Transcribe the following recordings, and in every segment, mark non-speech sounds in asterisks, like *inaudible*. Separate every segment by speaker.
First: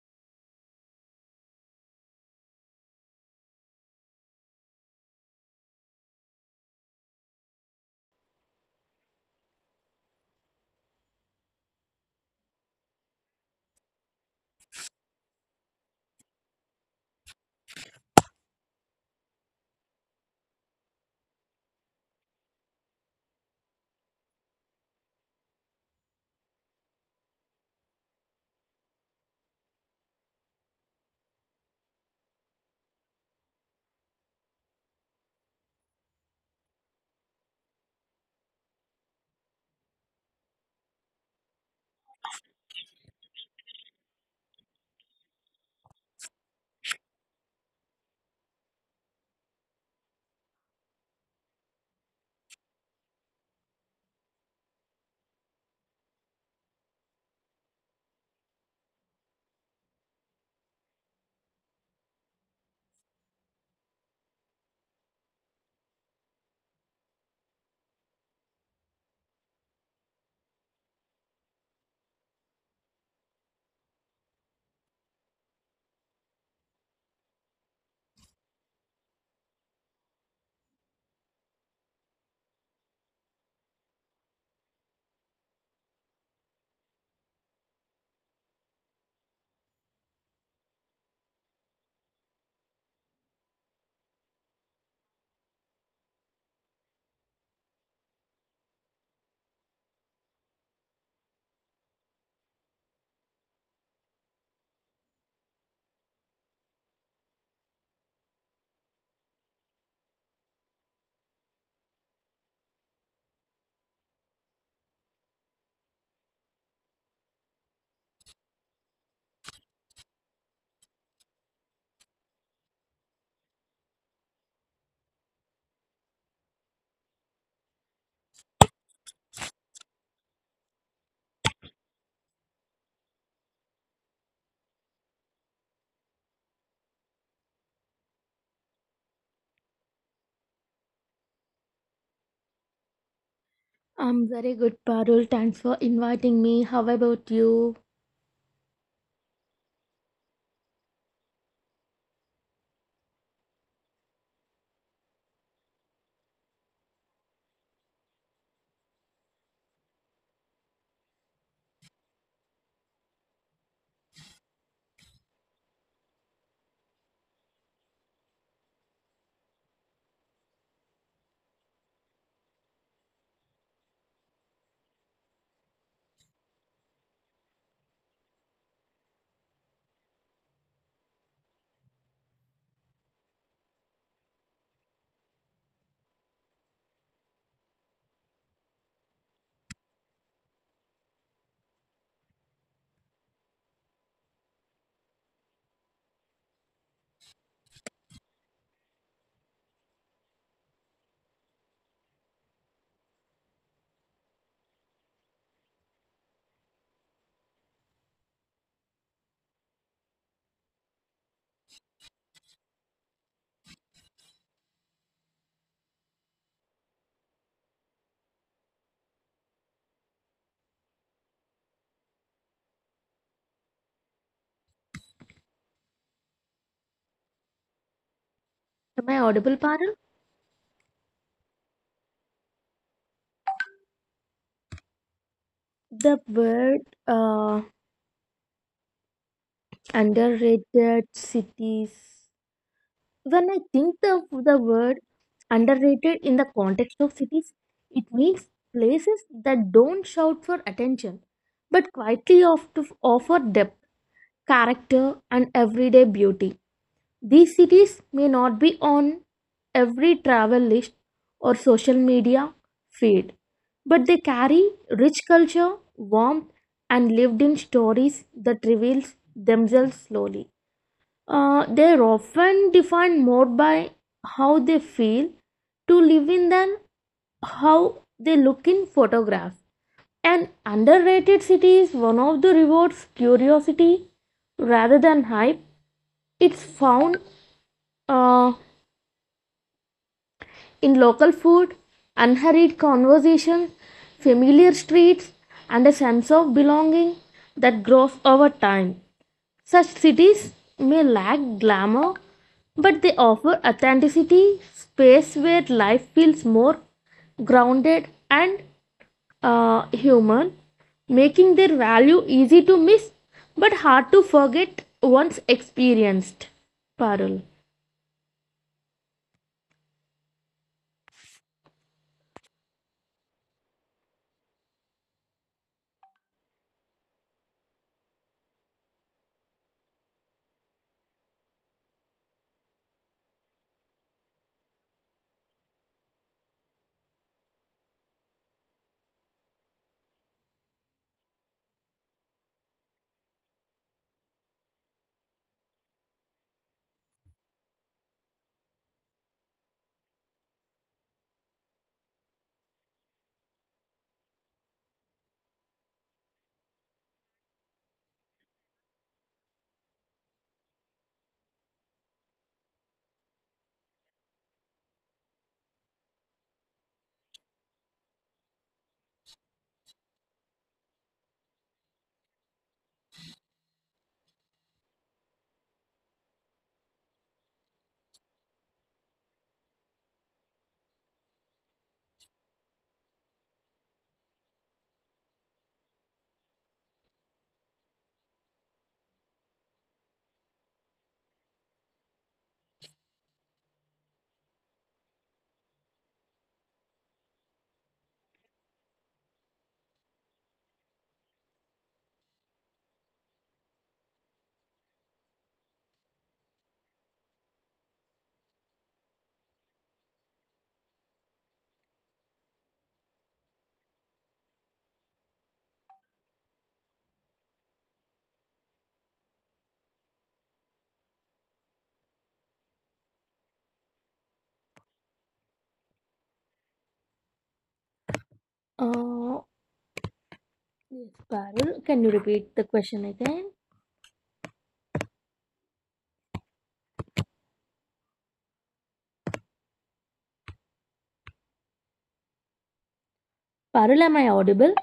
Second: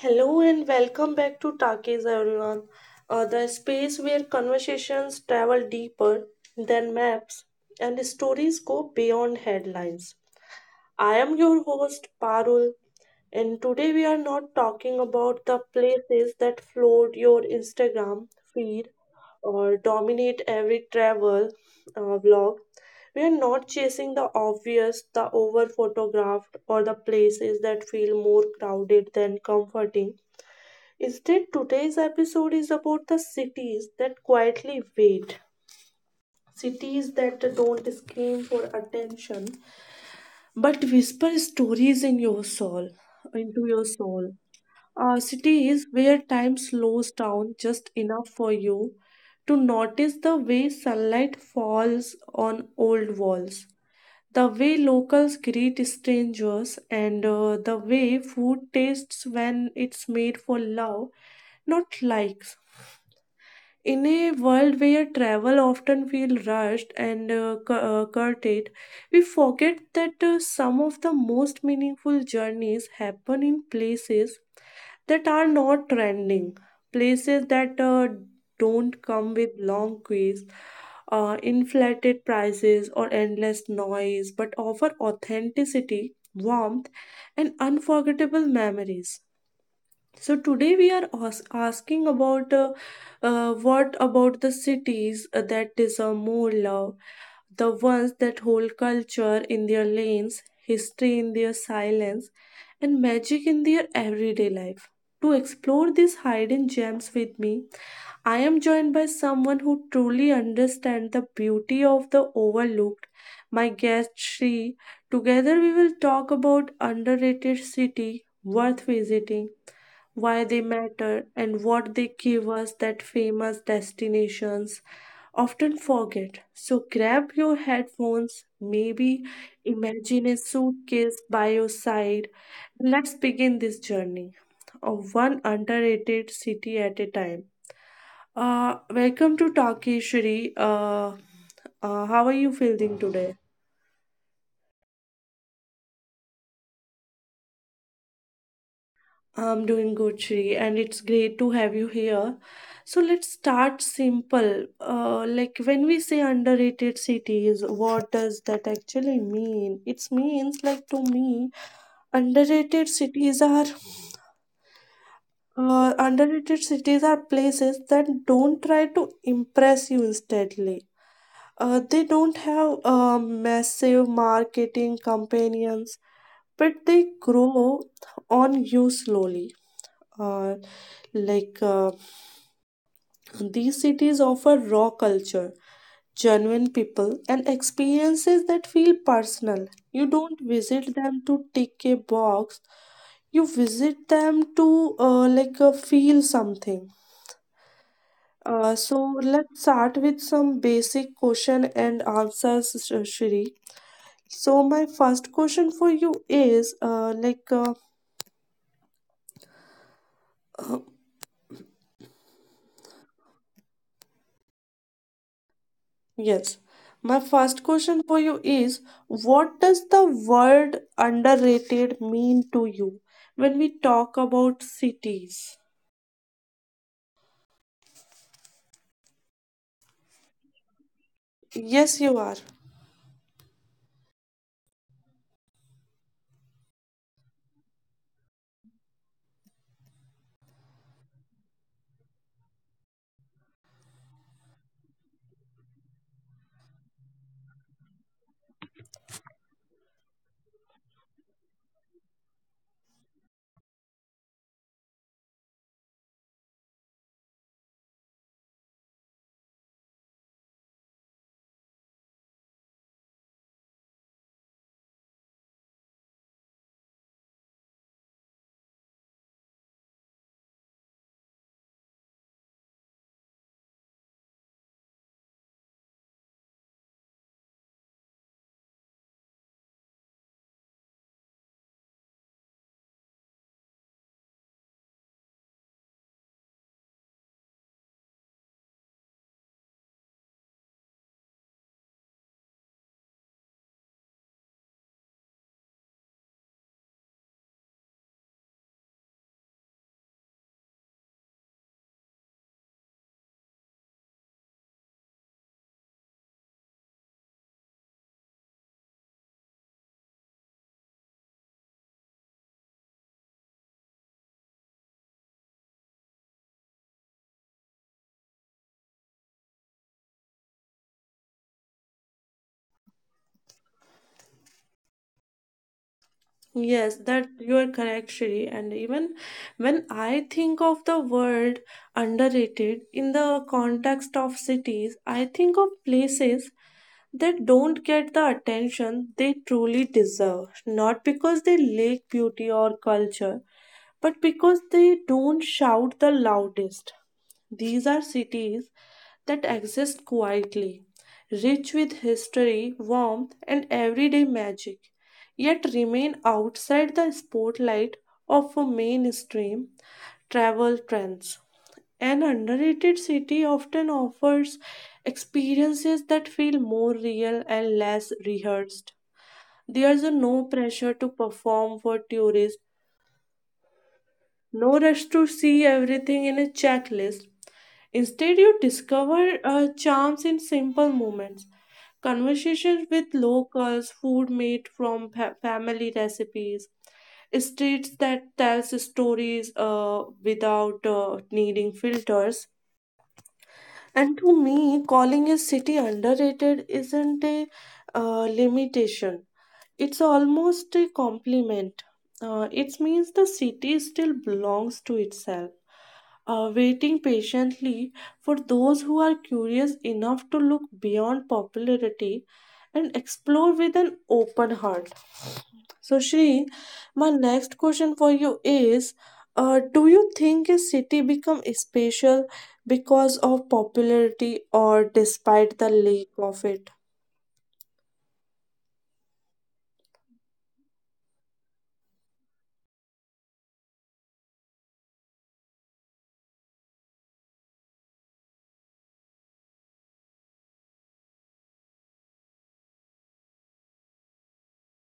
Speaker 1: Hello and welcome back to Talkies Everyone, the space where conversations travel deeper than maps and stories go beyond headlines. I am your host Parul, and today we are not talking about the places that flood your Instagram feed or dominate every travel vlog. We are not chasing the obvious, the over photographed, or the places that feel more crowded than comforting. Instead, today's episode is about the cities that quietly wait. Cities that don't scream for attention but whisper stories in your soul, into your soul. Cities where time slows down just enough for you to notice the way sunlight falls on old walls, the way locals greet strangers, and the way food tastes when it's made for love, not likes. In a world where travel often feels rushed and curtailed, we forget that some of the most meaningful journeys happen in places that are not trending, places that don't come with long queues, inflated prices, or endless noise, but offer authenticity, warmth, and unforgettable memories. So today we are asking about what about the cities that deserve more love, the ones that hold culture in their lanes, history in their silence, and magic in their everyday life. To explore these hidden gems with me, I am joined by someone who truly understands the beauty of the overlooked. My guest Shri. Together we will talk about underrated city worth visiting, why they matter, and what they give us that famous destinations often forget. So grab your headphones, maybe imagine a suitcase by your side. Let's begin this journey of one underrated city at a time. Welcome to Takeshiri. How are you feeling today?
Speaker 2: I'm very good, Parul. Thanks for inviting me. How about you?
Speaker 1: I'm doing good, Shri, and it's great to have you here. So let's start simple. Like when we say underrated cities, what does that actually mean? It means like to me, underrated cities are underrated cities are places that don't try to impress you instantly. They don't have massive marketing companions, but they grow on you slowly, uh, like uh, these cities offer raw culture, genuine people, and experiences that feel personal. You don't visit them to tick a box, you visit them to feel something. So let's start with some basic question and answers, Shri. So my first question for you is Yes. My first question for you is what does the word underrated mean to you when we talk about cities?
Speaker 2: Am I audible, Parul?
Speaker 1: Yes, you are.
Speaker 2: The word uh, underrated cities. When I think of the word underrated in the context of cities, it means places that don't shout for attention, but quietly off to offer depth, character, and everyday beauty. These cities may not be on every travel list or social media feed, but they carry rich culture, warmth, and lived in stories that reveals themselves slowly. They are often defined more by how they feel to live in than how they look in photographs. An underrated city is one of the rewards curiosity rather than hype. It's found uh, in local food, unhurried conversation, familiar streets, and a sense of belonging that grows over time. Such cities may lack glamour, but they offer authenticity, space where life feels more grounded and human, making their value easy to miss but hard to forget once experienced. Parul.
Speaker 1: Yes, that you are correct, Shri. And even when I think of the word underrated in the context of cities, I think of places that don't get the attention they truly deserve, not because they lack beauty or culture, but because they don't shout the loudest. These are cities that exist quietly, rich with history, warmth, and everyday magic, yet remain outside the spotlight of mainstream travel trends. An underrated city often offers experiences that feel more real and less rehearsed. There's no pressure to perform for tourists, no rush to see everything in a checklist. Instead, you discover charms in simple moments. Conversations with locals, food made from family recipes, streets that tells stories without needing filters. And to me, calling a city underrated isn't a limitation. It's almost a compliment. It means the city still belongs to itself, waiting patiently for those who are curious enough to look beyond popularity and explore with an open heart. So, Shri, my next question for you is, do you think a city become special because of popularity or despite the lack of it?
Speaker 2: Uh, Yes, Parul, can you repeat the question again? Parul, am I audible?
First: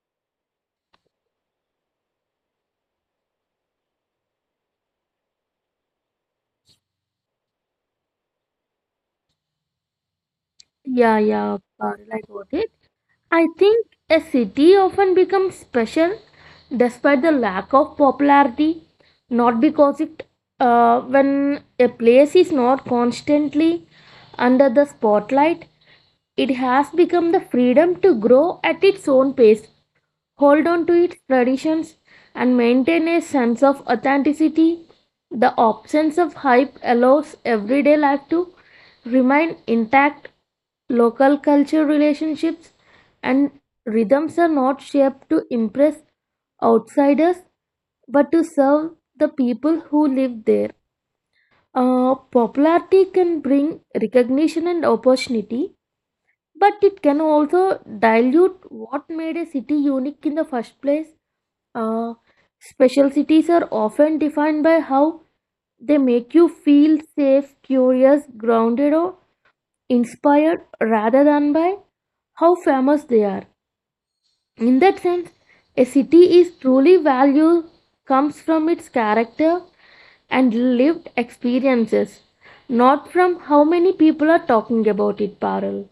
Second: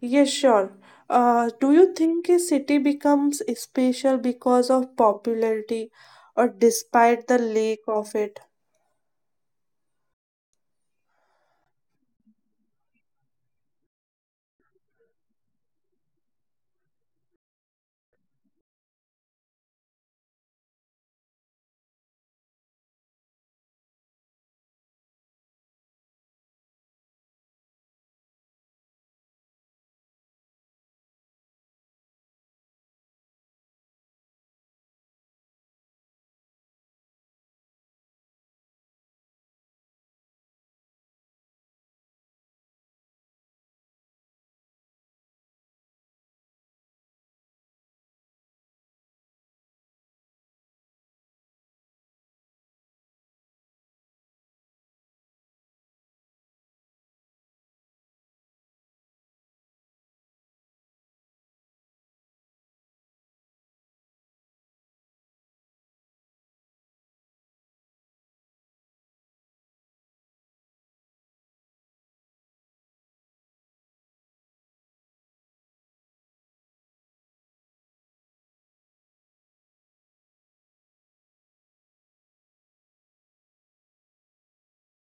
Speaker 1: Yes, sure. Do you think a city becomes special because of popularity or despite the lack of it?
Speaker 2: Yeah, Parul, I got it. I think a city often becomes special despite the lack of popularity, not because it, when a place is not constantly under the spotlight, it has become the freedom to grow at its own pace. Hold on to its traditions, and maintain a sense of authenticity. The absence of hype allows everyday life to remain intact. Local culture relationships and rhythms are not shaped to impress outsiders but to serve the people who live there. Popularity can bring recognition and opportunity, but it can also dilute what made a city unique in the first place. Uh, special cities are often defined by how they make you feel safe, curious, grounded, or inspired rather than by how famous they are. In that sense, a city is truly valued comes from its character and lived experiences, not from how many people are talking about it, Parul.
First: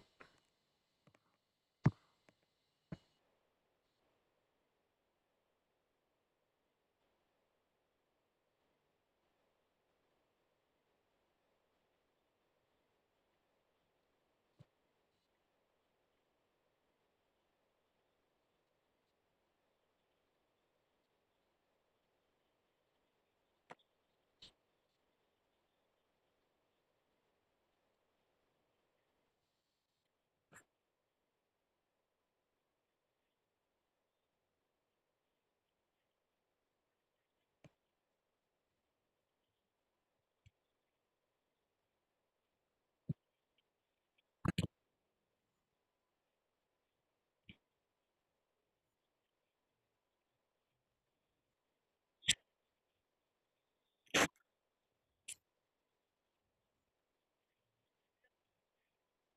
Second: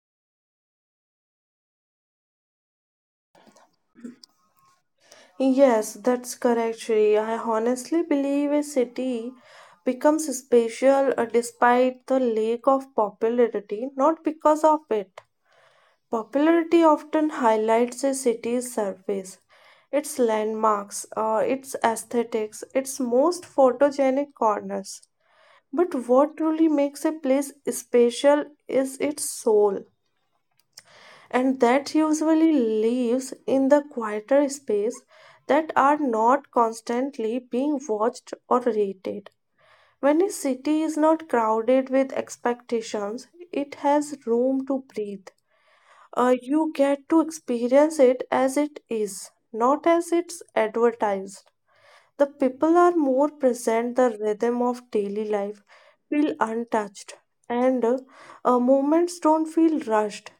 Speaker 1: Yes, that's correct, Shri. I honestly believe a city becomes special despite the lack of popularity, not because of it. Popularity often highlights a city's surface, its landmarks, its aesthetics, its most photogenic corners. But what truly makes a place special is its soul, and that usually lives in the quieter space that are not constantly being watched or rated. When a city is not crowded with expectations, it has room to breathe. You get to experience it as it is, not as it's advertised. The people are more present, the rhythm of daily life feel untouched, and movements don't feel rushed.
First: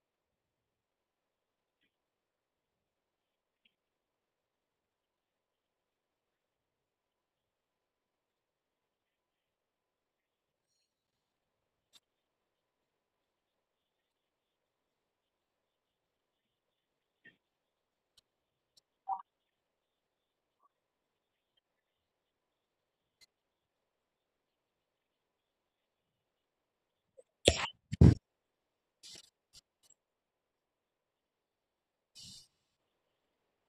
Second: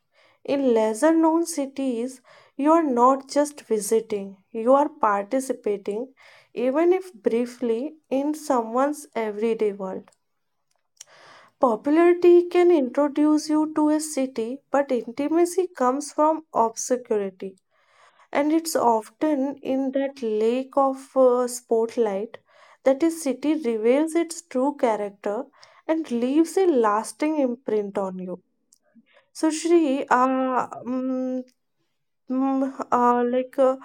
Speaker 1: In lesser known cities, you are not just visiting, you are participating, even if briefly, in someone's everyday world. Popularity can introduce you to a city, but intimacy comes from obscurity, and it's often in that lake of spotlight that a city reveals its true character and leaves a lasting imprint on you. So, Shri, mm, uh, like, uh,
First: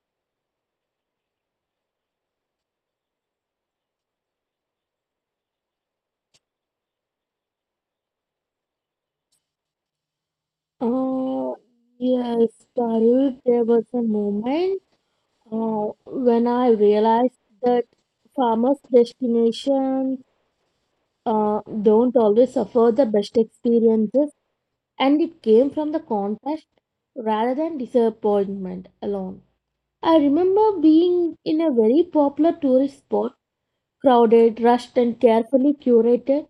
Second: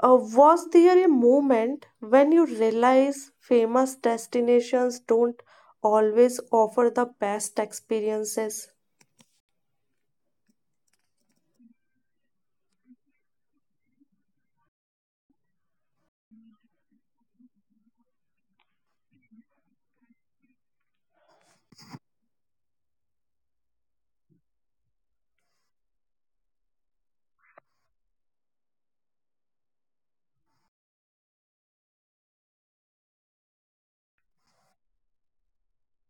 Speaker 1: was there a moment when you realize famous destinations don't always offer the best experiences?
Speaker 2: Uh, yes, Parul, there was a moment when I realized that farmers' destinations don't always offer the best experiences, and it came from the contrast rather than disappointment alone. I remember being in a very popular tourist spot, crowded, rushed, and carefully curated,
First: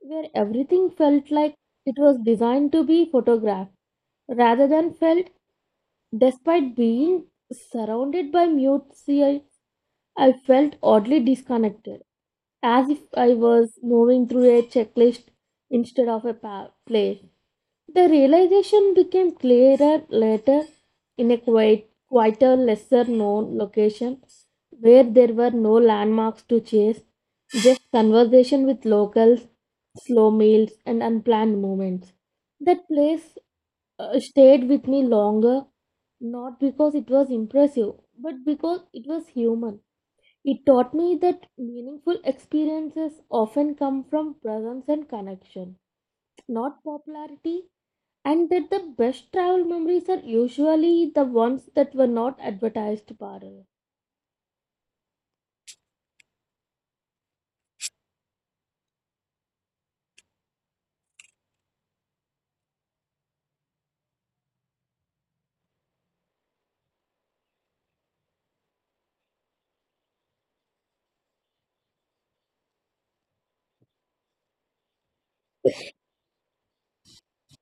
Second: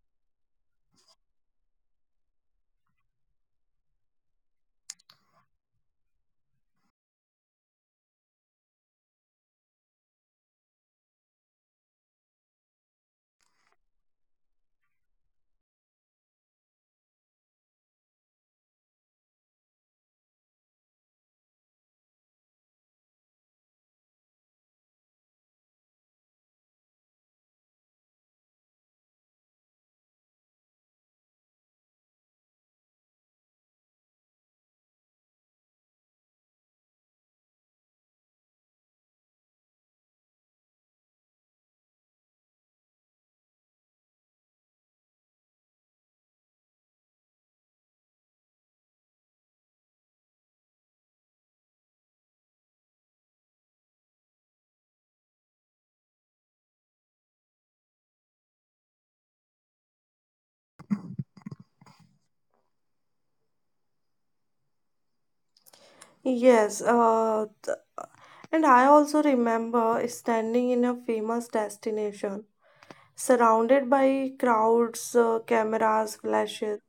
Speaker 2: where everything felt like it was designed to be photographed rather than felt. Despite being surrounded by mute, I felt oddly disconnected, as if I was moving through a checklist instead of a play. The realization became clearer later in a quieter, lesser known location where there were no landmarks to chase, just conversation with locals, slow meals, and unplanned moments. That place stayed with me longer, not because it was impressive, but because it was human. It taught me that meaningful experiences often come from presence and connection, not popularity, and that the best travel memories are usually the ones that were not advertised, Parul.
Speaker 1: Yes, and I also remember standing in a famous destination, surrounded by crowds, cameras, flashes,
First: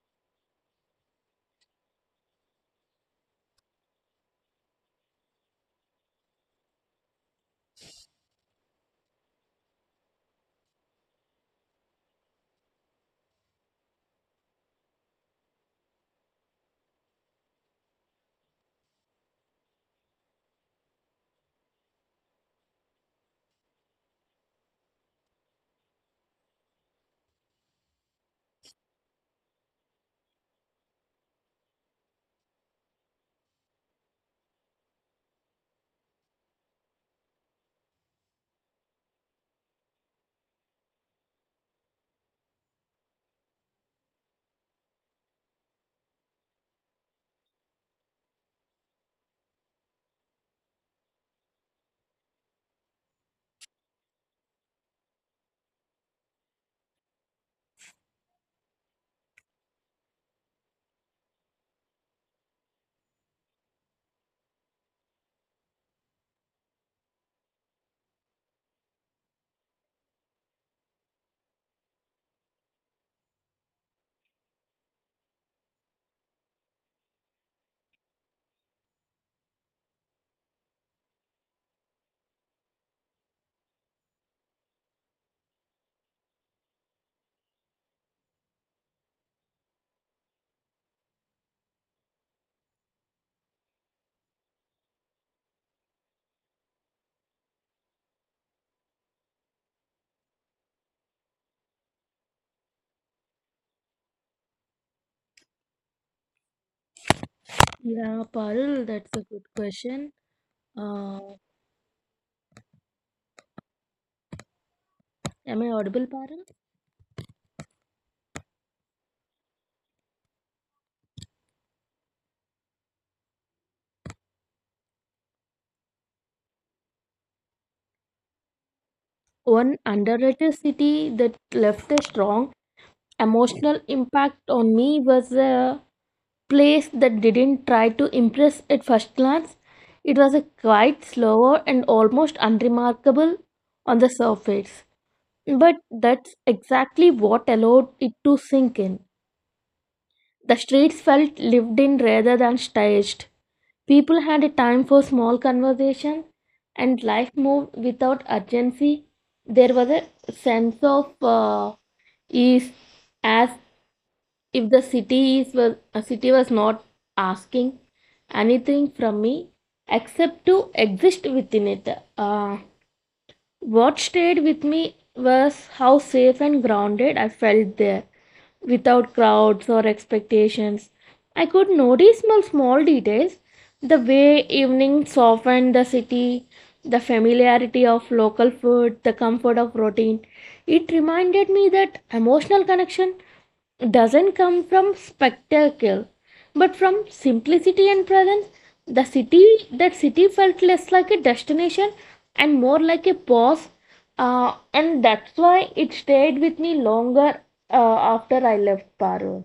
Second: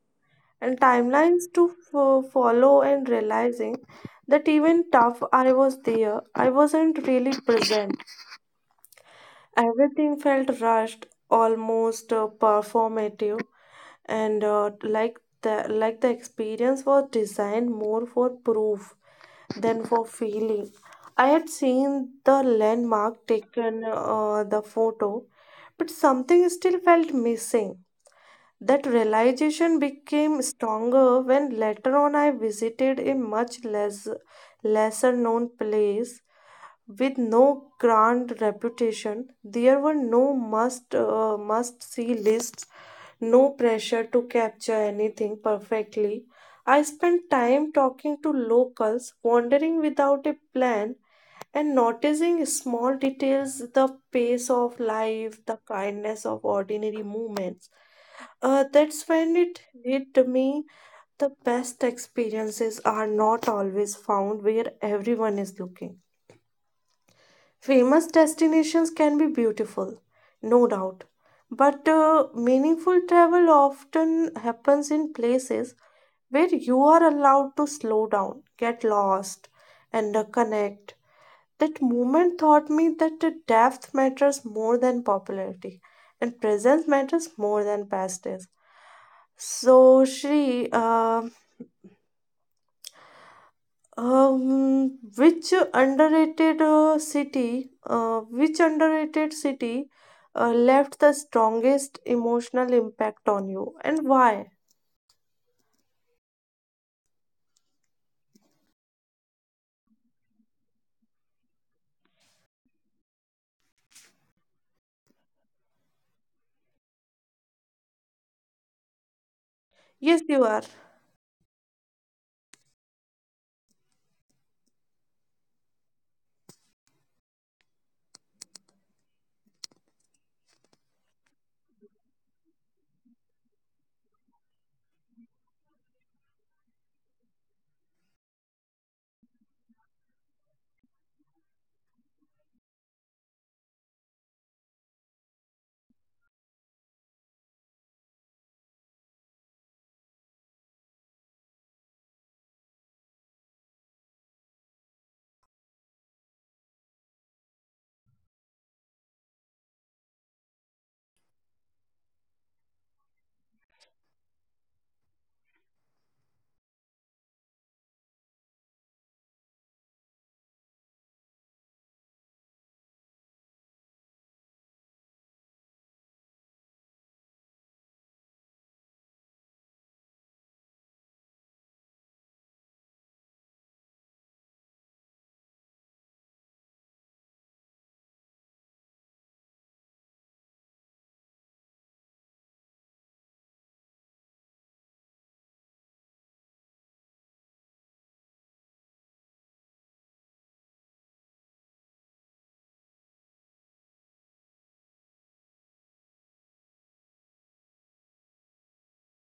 Speaker 1: and timelines to follow, and realizing that even tough I was there, I wasn't really present. Everything felt rushed, almost performative, and like the experience was designed more for proof than for feeling. I had seen the landmark, taken the photo, but something still felt missing. That realization became stronger when later on I visited a much lesser known place with no grand reputation. There were no must see lists, no pressure to capture anything perfectly. I spent time talking to locals, wandering without a plan, and noticing small details, the pace of life, the kindness of ordinary moments. That's when it hit me, the best experiences are not always found where everyone is looking. Famous destinations can be beautiful, no doubt, but meaningful travel often happens in places where you are allowed to slow down, get lost, and connect. That moment taught me that the depth matters more than popularity and presence matters more than past days. So, Shri, which which underrated city left the strongest emotional impact on you and why?
Speaker 2: Yeah, Parul, that's a good question. Uh, am I audible, Parul?
Speaker 1: Yes, you are.
Speaker 2: One underrated city that left a strong emotional impact on me was place that didn't try to impress at first glance. It was a quiet, slower, and almost unremarkable on the surface. But that's exactly what allowed it to sink in. The streets felt lived in rather than staged. People had a time for small conversation, and life moved without urgency. There was a sense of ease, as if the city is was a city was not asking anything from me except to exist within it. Uh, what stayed with me was how safe and grounded I felt there. Without crowds or expectations, I could notice small details, the way evening softened the city, the familiarity of local food, the comfort of routine. It reminded me that emotional connection doesn't come from spectacle, but from simplicity and presence. The city that city felt less like a destination and more like a pause. And that's why it stayed with me longer after I left, Parul.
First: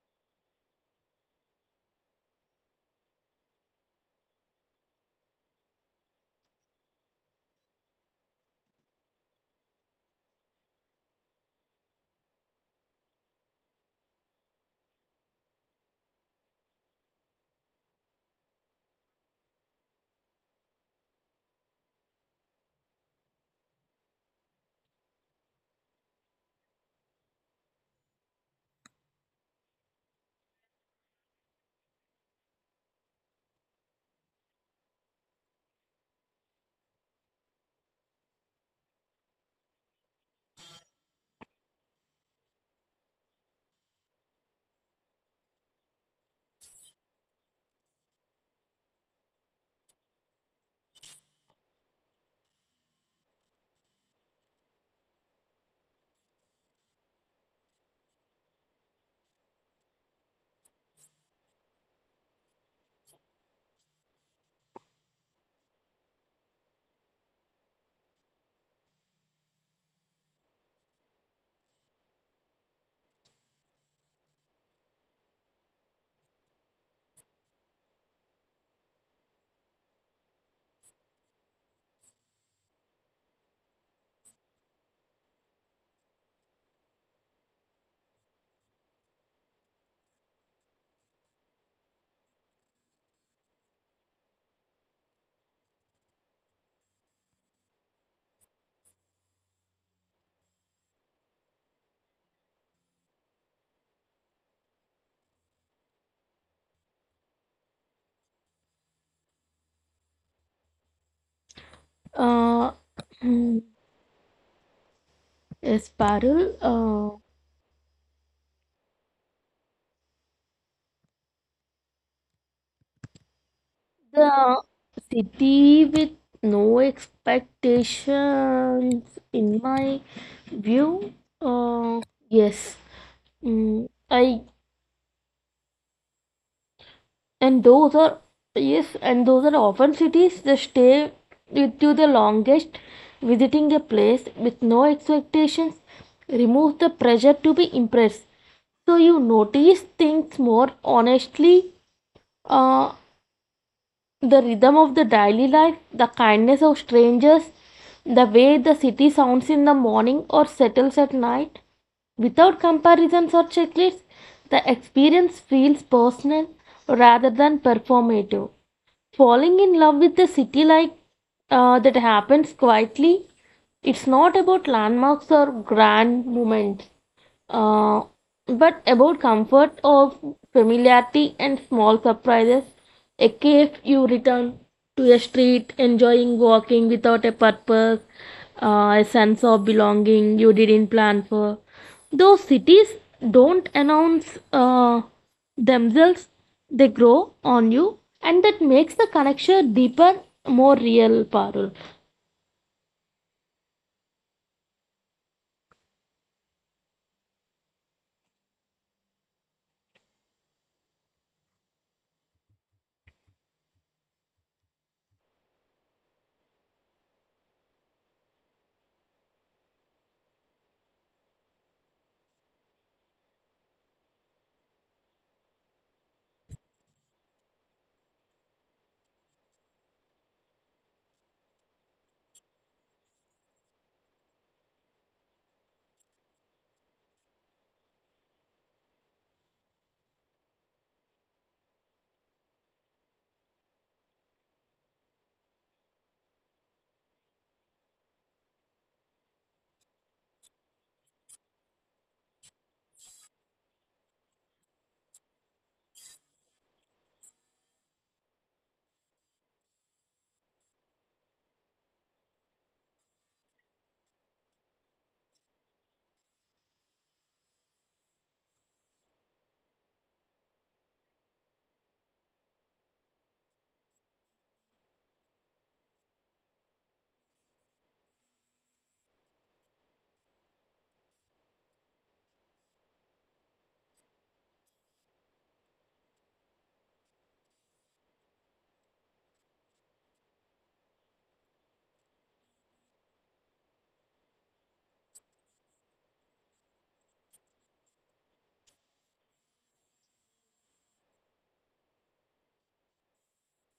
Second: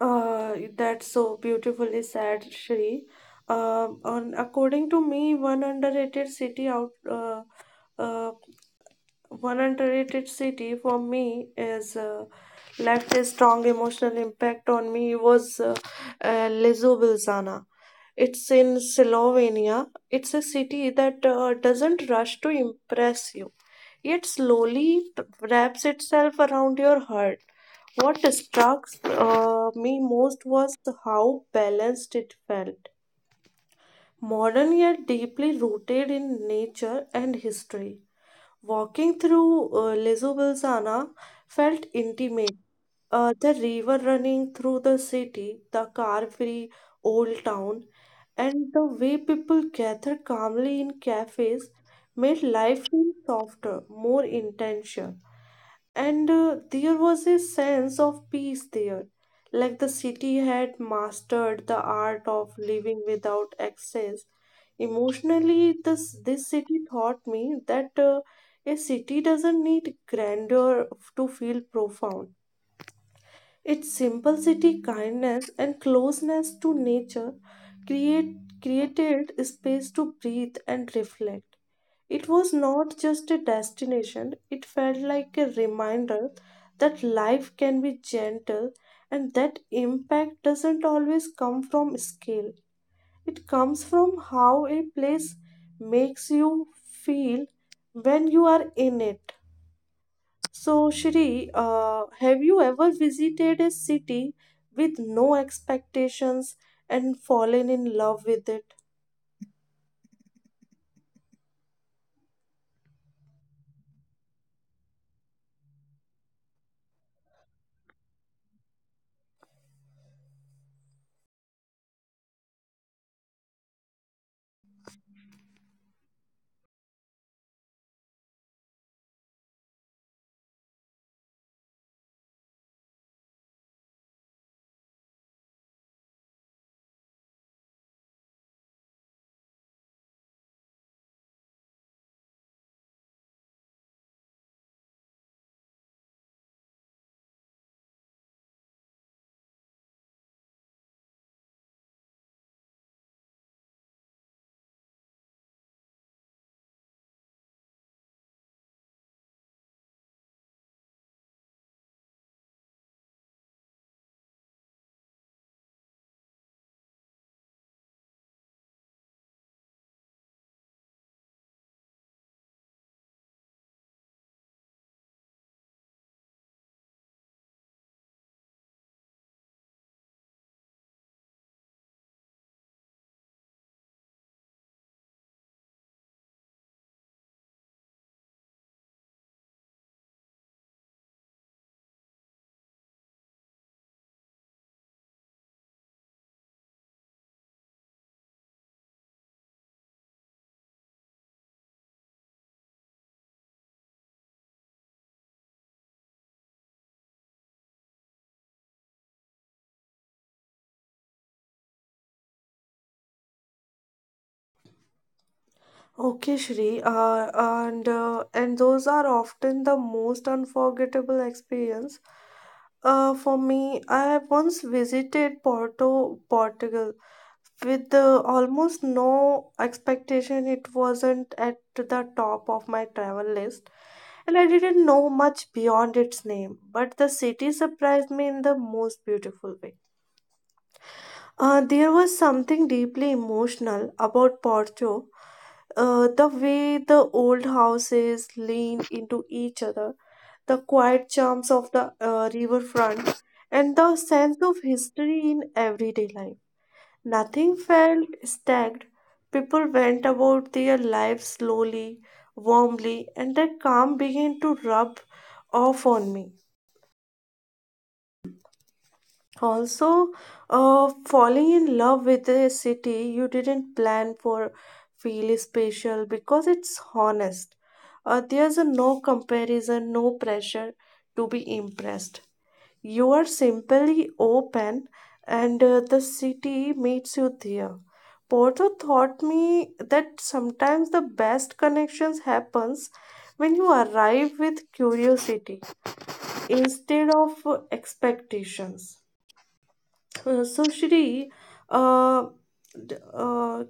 Speaker 1: That's so beautifully said, Shri. On according to me, uh, one underrated city for me is left a strong emotional impact on me was Ljubljana. It's in Slovenia. It's a city that doesn't rush to impress you, yet slowly wraps itself around your heart. What struck me most was how balanced it felt, modern yet deeply rooted in nature and history. Walking through Lizobilzana felt intimate. The river running through the city, the car-free old town, and the way people gather calmly in cafes made life feel softer, more intentional, and there was a sense of peace there, like the city had mastered the art of living without excess. Emotionally, this city taught me that a city doesn't need grandeur to feel profound. Its simplicity, kindness, and closeness to nature create, created space to breathe and reflect. It was not just a destination, it felt like a reminder that life can be gentle and that impact doesn't always come from scale. It comes from how a place makes you feel when you are in it. So, Shri, have you ever visited a city with no expectations and fallen in love with it?
Speaker 2: Uh, *clears throat* mm, Yes, Parul. Uh, the city with no expectations in my view, uh, yes. Mm, I and those are yes and those are often cities that stay with you the longest. Visiting a place with no expectations removes the pressure to be impressed, so you notice things more honestly. Uh, the rhythm of the daily life, the kindness of strangers, the way the city sounds in the morning or settles at night, without comparisons or checklists, the experience feels personal rather than performative. Falling in love with the city, that happens quietly. It's not about landmarks or grand moments, uh, but about comfort of familiarity and small surprises, a cave you return to, a street, enjoying walking without a purpose, a sense of belonging you didn't plan for. Those cities don't announce themselves, they grow on you, and that makes the connection deeper, more real, Parul.
Speaker 1: Okay, Shri, and and those are often the most unforgettable experience. For me, I once visited Porto, Portugal, with almost no expectation. It wasn't at the top of my travel list, and I didn't know much beyond its name. But the city surprised me in the most beautiful way. There was something deeply emotional about Porto. The way the old houses leaned into each other, the quiet charms of the riverfront, and the sense of history in everyday life. Nothing felt stagged. People went about their lives slowly, warmly, and that calm began to rub off on me. Also, falling in love with a city you didn't plan for feel special because it's honest. There's a no comparison, no pressure to be impressed. You are simply open, and the city meets you there. Porto taught me that sometimes the best connections happens when you arrive with curiosity instead of expectations. So Shri, uh, d- uh,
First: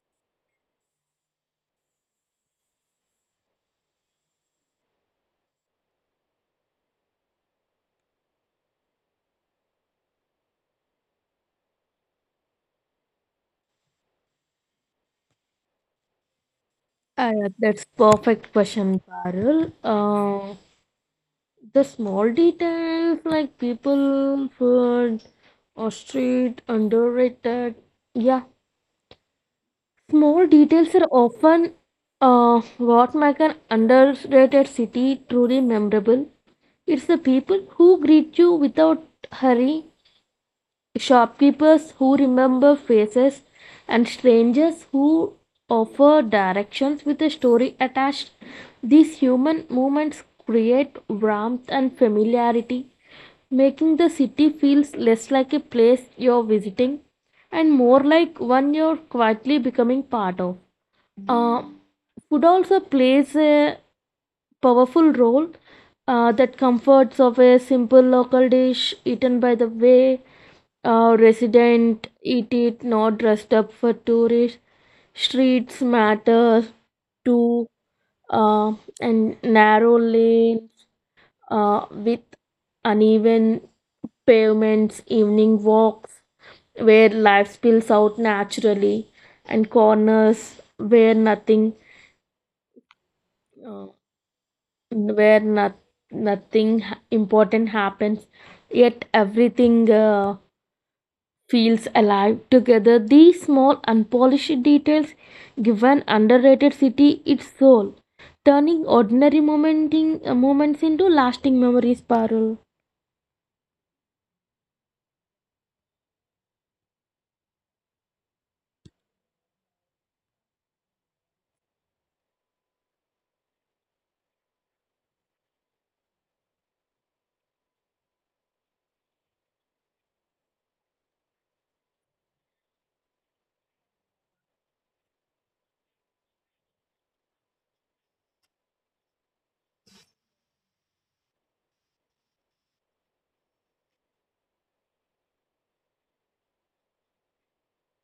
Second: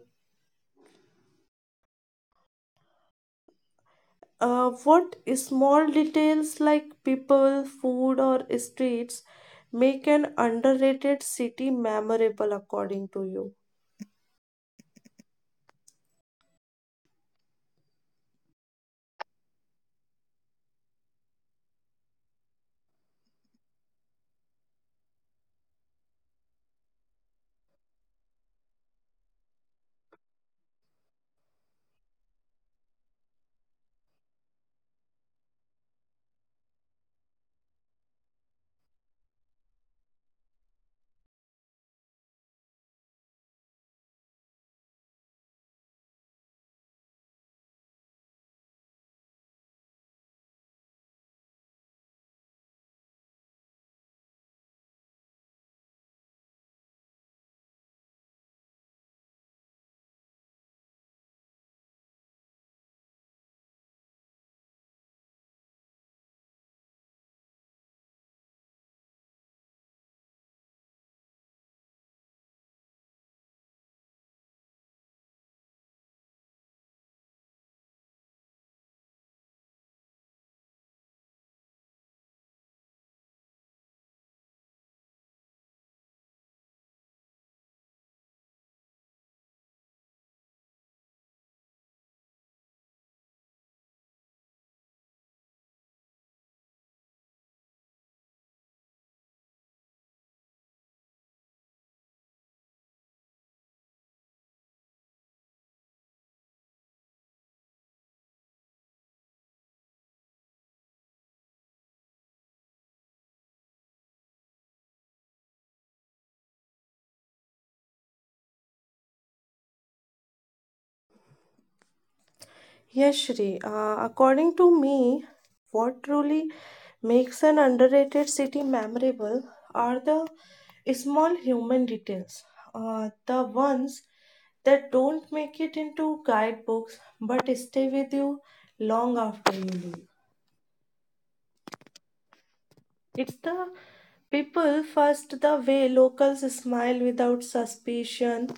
Speaker 1: what small details like people, food, or streets make an underrated city memorable according to you?
Speaker 2: That's perfect question, Parul. The small details like people, food, or street underrated. Yeah, small details are often what make an underrated city truly memorable. It's the people who greet you without hurry, shopkeepers who remember faces, and strangers who offer directions with a story attached. These human moments create warmth and familiarity, making the city feels less like a place you're visiting and more like one you're quietly becoming part of. Uh, food also plays a powerful role, that comforts of a simple local dish eaten by the way resident eat it, not dressed up for tourists. Streets matter to, uh, and narrow lanes with uneven pavements, evening walks where life spills out naturally, and corners where nothing uh, where not, nothing important happens, yet everything feels alive. Together these small unpolished details give an underrated city its soul, turning ordinary moments into lasting memories, Parul.
Speaker 1: Yes, Shri. According to me, what truly makes an underrated city memorable are the small human details, the ones that don't make it into guidebooks but stay with you long after you leave. It's the people first, the way locals smile without suspicion,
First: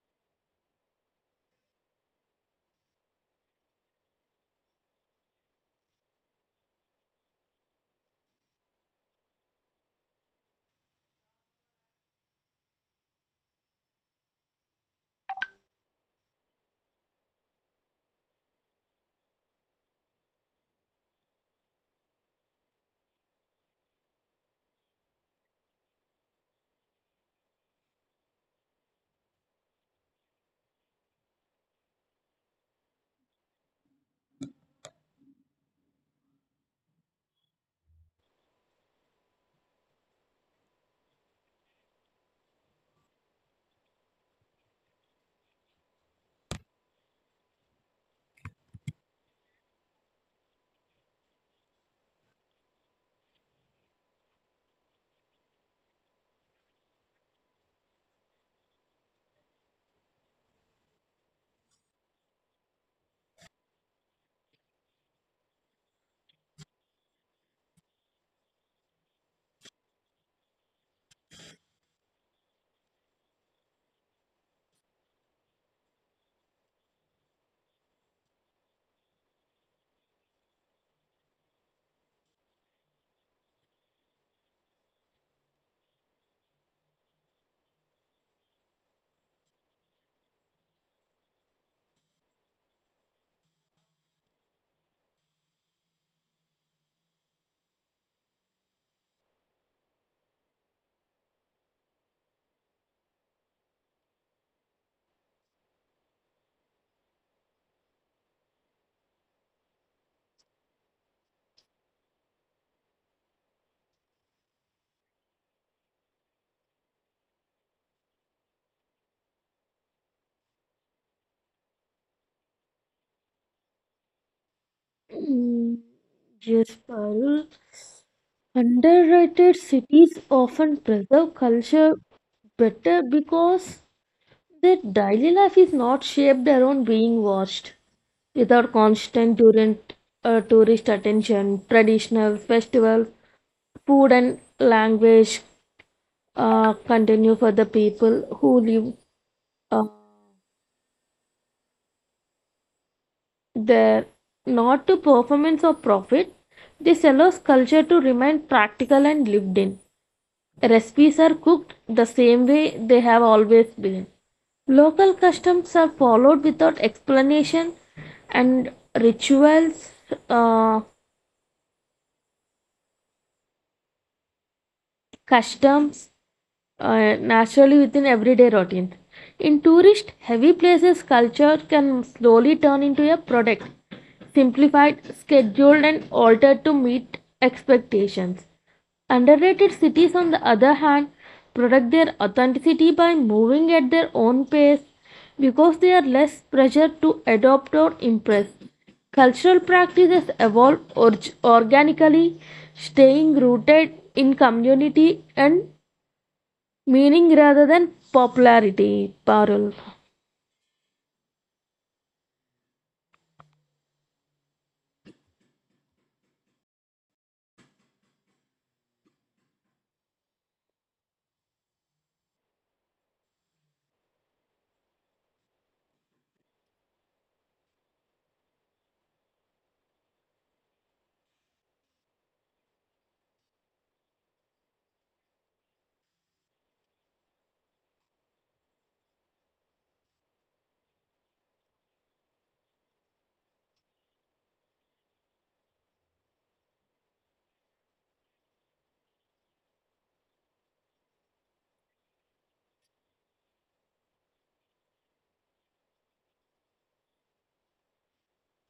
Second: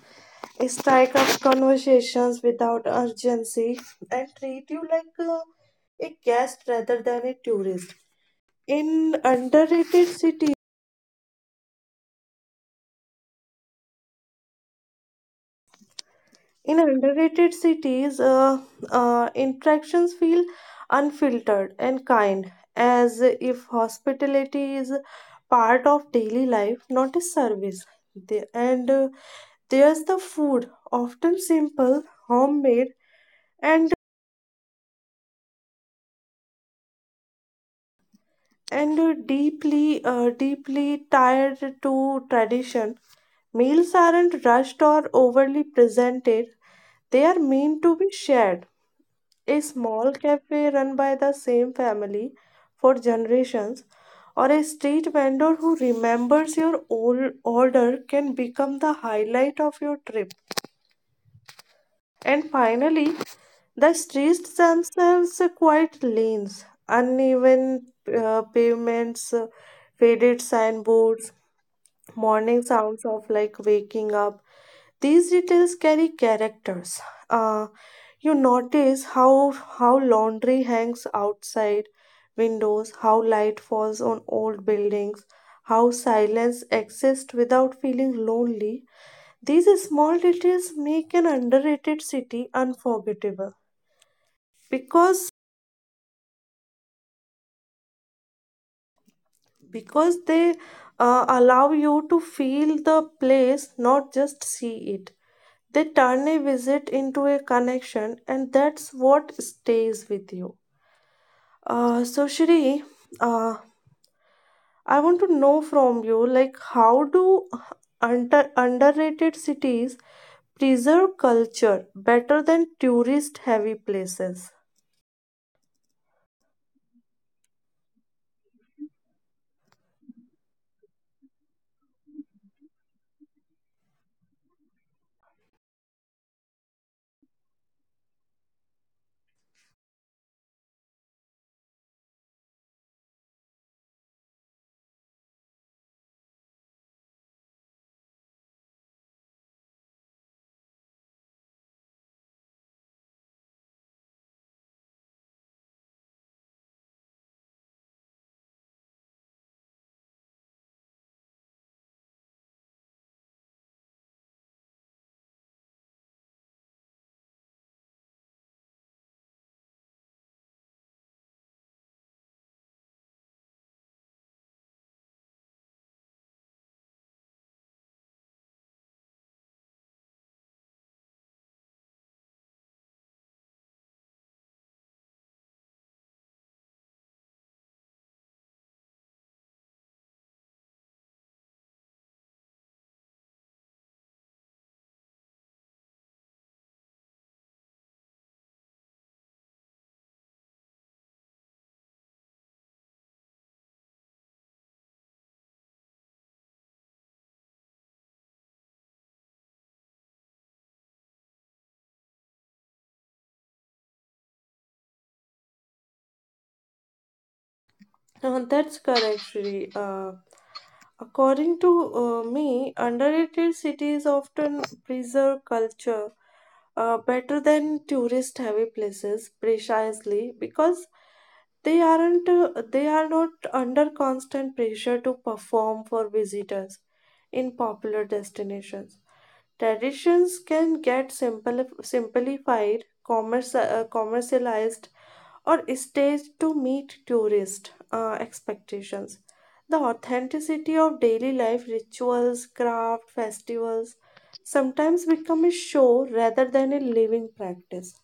Speaker 1: strike up conversations without urgency, and treat you like a guest rather than a tourist. In underrated cities, In underrated cities, interactions feel unfiltered and kind, as if hospitality is part of daily life, not a service. And there's the food, often simple, homemade, and and deeply deeply tied to tradition. Meals aren't rushed or overly presented; they are meant to be shared. A small cafe run by the same family for generations, or a street vendor who remembers your old order can become the highlight of your trip. And finally, the streets themselves are quite lanes, uneven pavements, faded signboards, morning sounds of like waking up, these details carry characters. Uh, you notice how laundry hangs outside windows, how light falls on old buildings, how silence exists without feeling lonely. These small details make an underrated city unforgettable because because they allow you to feel the place, not just see it. They turn a visit into a connection, and that's what stays with you. So, Shri, uh, I want to know from you, like, how do underrated cities preserve culture better than tourist-heavy places?
Speaker 2: Mm, yes, Parul, underrated cities often preserve culture better because their daily life is not shaped around being watched. Without constant tourist attention, traditional festivals, food and language continue for the people who live uh, there. Not to performance or profit, this allows culture to remain practical and lived in. Recipes are cooked the same way they have always been. Local customs are followed without explanation, and rituals, uh, customs, naturally within everyday routine. In tourist heavy places, culture can slowly turn into a product, simplified, scheduled, and altered to meet expectations. Underrated cities, on the other hand, protect their authenticity by moving at their own pace because they are less pressured to adopt or impress. Cultural practices evolve organically, staying rooted in community and meaning rather than popularity, Parul.
Speaker 1: That's correct, Shri. According to me, underrated cities often preserve culture better than tourist-heavy places, precisely because they are not under constant pressure to perform for visitors in popular destinations. Traditions can get simplified, commercialized, or staged to meet tourist expectations. The authenticity of daily life rituals, craft, festivals sometimes become a show rather than a living practice.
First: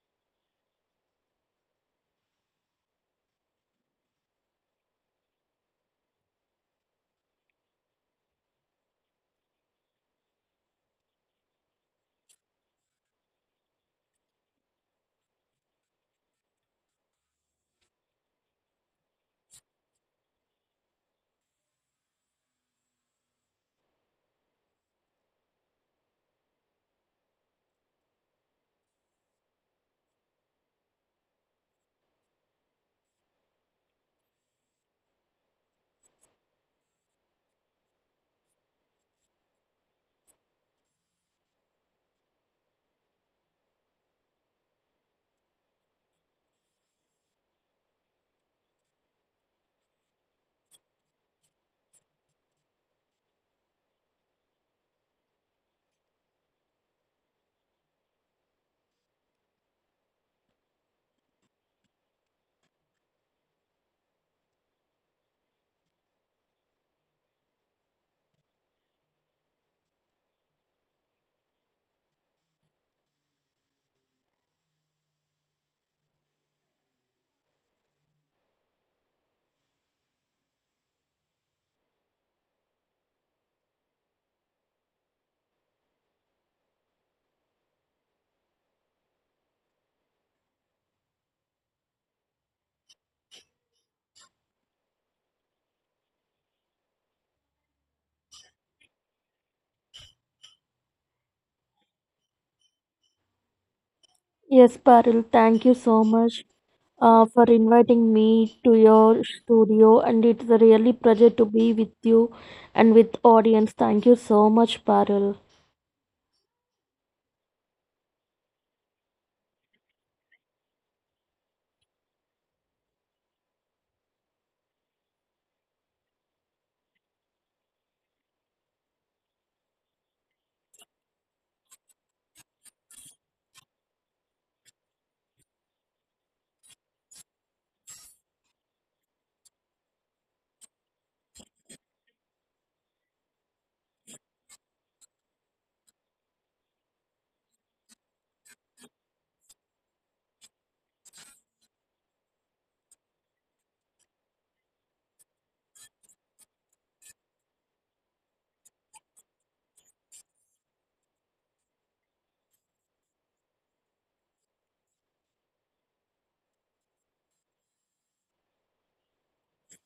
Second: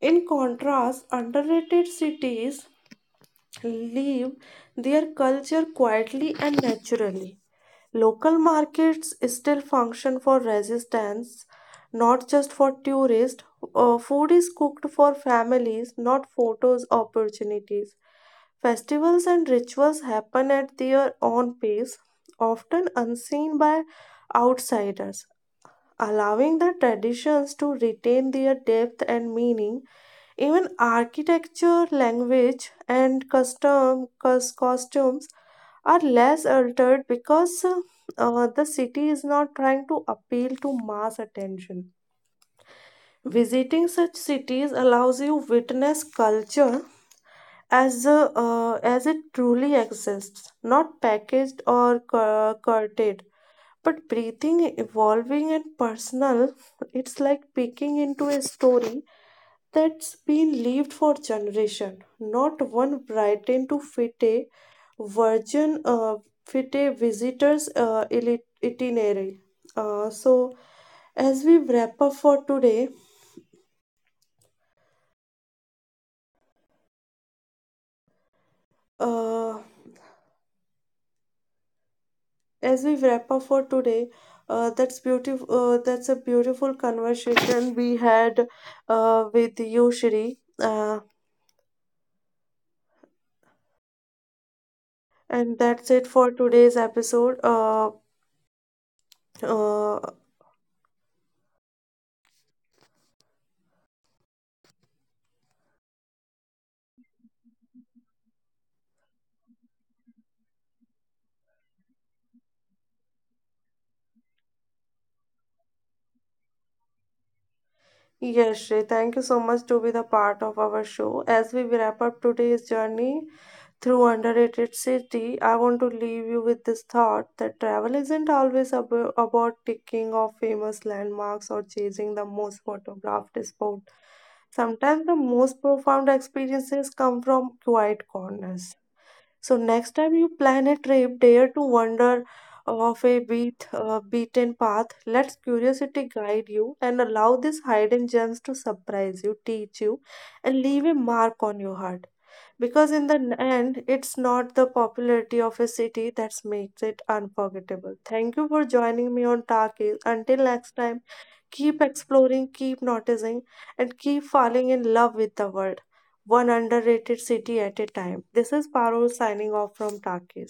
Speaker 1: In contrast, underrated cities leave their culture quietly and naturally. Local markets still function for resistance, not just for tourists. Food is cooked for families, not photos opportunities. Festivals and rituals happen at their own pace, often unseen by outsiders, allowing the traditions to retain their depth and meaning, even architecture, language, and costumes are less altered because the city is not trying to appeal to mass attention. Visiting such cities allows you witness culture as it truly exists, not packaged or curtailed, but breathing, evolving, and personal. It's like peeking into a story that's been lived for generation. Not one brightened to fit a virgin, uh, fit a visitor's itinerary. So, as we wrap up for today, uh, as we wrap up for today, that's beautiful. That's a beautiful conversation we had with you, Shri. And that's it for today's episode. Uh,
Speaker 2: Yes, Parul, thank you so much for inviting me to your studio, and it's a really pleasure to be with you and with audience. Thank you so much, Parul.
Speaker 1: Yes, Shrey, thank you so much to be the part of our show. As we wrap up today's journey through underrated city, I want to leave you with this thought that travel isn't always about ticking off famous landmarks or chasing the most photographed spot. Sometimes the most profound experiences come from quiet corners. So next time you plan a trip, dare to wander off a beaten path. Let curiosity guide you and allow these hidden gems to surprise you, teach you, and leave a mark on your heart. Because in the end, it's not the popularity of a city that makes it unforgettable. Thank you for joining me on Talkies. Until next time. Keep exploring, keep noticing, and keep falling in love with the world, one underrated city at a time. This is Parul signing off from Takis.